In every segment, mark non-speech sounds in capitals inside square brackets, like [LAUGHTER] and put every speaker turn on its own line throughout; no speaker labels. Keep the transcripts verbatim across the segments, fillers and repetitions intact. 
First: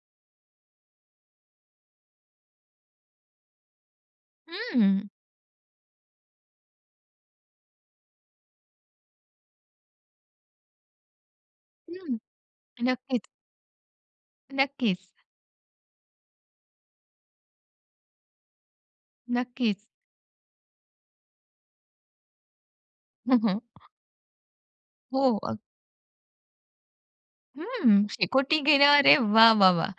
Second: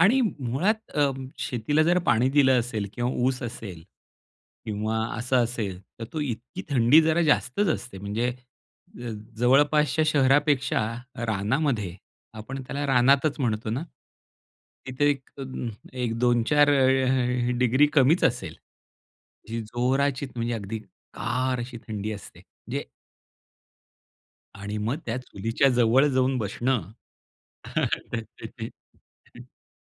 आणि मुळात अ, शेतीला जर पाणी दिलं असेल किंवा ऊस असेल, किंवा
हं.
असं असेल तर तो इतकी थंडी जरा जास्तच असते म्हणजे अ, जवळपासच्या शहरापेक्षा रानामध्ये,
हं,
आपण त्याला
नक्कीच.
रानातच म्हणतो ना,
नक्कीच.
तिथे एक अं ह एक दोन चार अ-ह ह डिग्री कमीच असेल, जी
नक्कीच.
जोराचीचं म्हणजे अगदी गार अशी थंडी असते. म्हणजे
हो, हो.
आणि मग त्या
हो, अग
चुलीच्या जवळ जाऊन बसणं,
हं,
[CHUCKLES] तर ते
शेकोटी गेल्यावर अरे
ते
वाह, वाह, वाह!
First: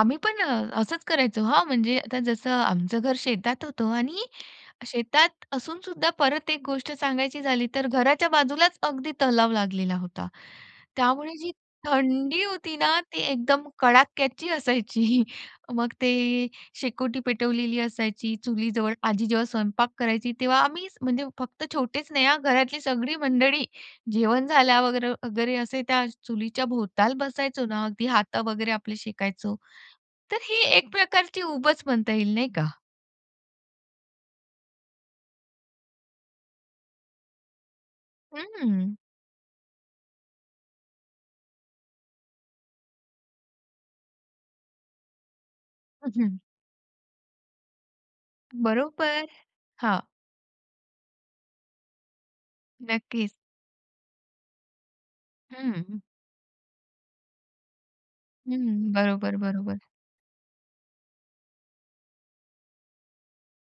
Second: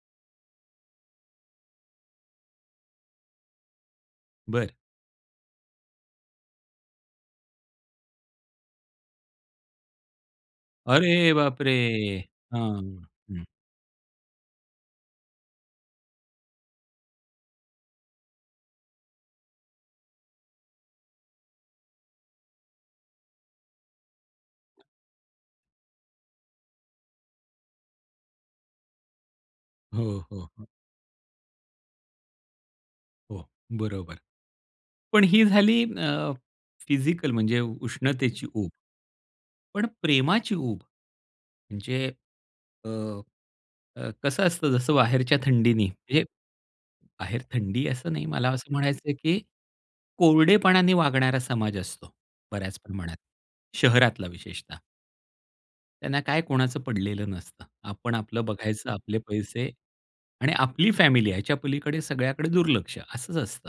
आम्ही पण असंच करायचो हां, म्हणजे आता जसं आमचं घर शेतात होतं आणि
बरं.
शेतात असूनसुद्धा परत एक गोष्ट सांगायची झाली तर घराच्या बाजूलाच अगदी तलाव लागलेला होता.
अरे
त्यामुळे जी
बापरे!
थंडी
हां,
होती ना ती
हं.
एकदम कडाक्याची असायची. [CHUCKLES] मग ती शेकोटी पेटवलेली असायची चुलीजवळ, आजी जेव्हा स्वयंपाक करायची तेव्हा आम्ही, म्हणजे फक्त छोटेच नाही हां घरातली सगळी मंडळी, जेवण झाल्यावर वगैरे असे त्या चुलीच्याभोवताल बसायचो ना; अगदी हात वगैरे आपले शेकायचो.
हो,
तर
हो,
ही
हो.
एक प्रकारची ऊबच म्हणता येईल नाही का?
हो, बरोबर. पण ही झाली अ, फिजिकल म्हणजे उष्णतेची ऊब.
हं.
पण प्रेमाची ऊब, म्हणजे अ, कसं असतं जसं बाहेरच्या थंडीने म्हणजे,
हं.
बाहेर थंडी असं नाही मला असं म्हणायचं आहे
बरोबर,
की
हां.
कोरडेपणाने वागणारा समाज असतो बऱ्याच प्रमाणात
नक्कीच.
शहरातला विशेषतः
हं.
त्यांना काय कोणाचं पडलेलं नसतं. आपण आपलं बघायचं
हं,
आपले
बरोबर,
पैसे
बरोबर.
आणि आपली फॅमिली आहे ह्याच्या पलीकडे सगळ्याकडे दुर्लक्ष असंच असतं.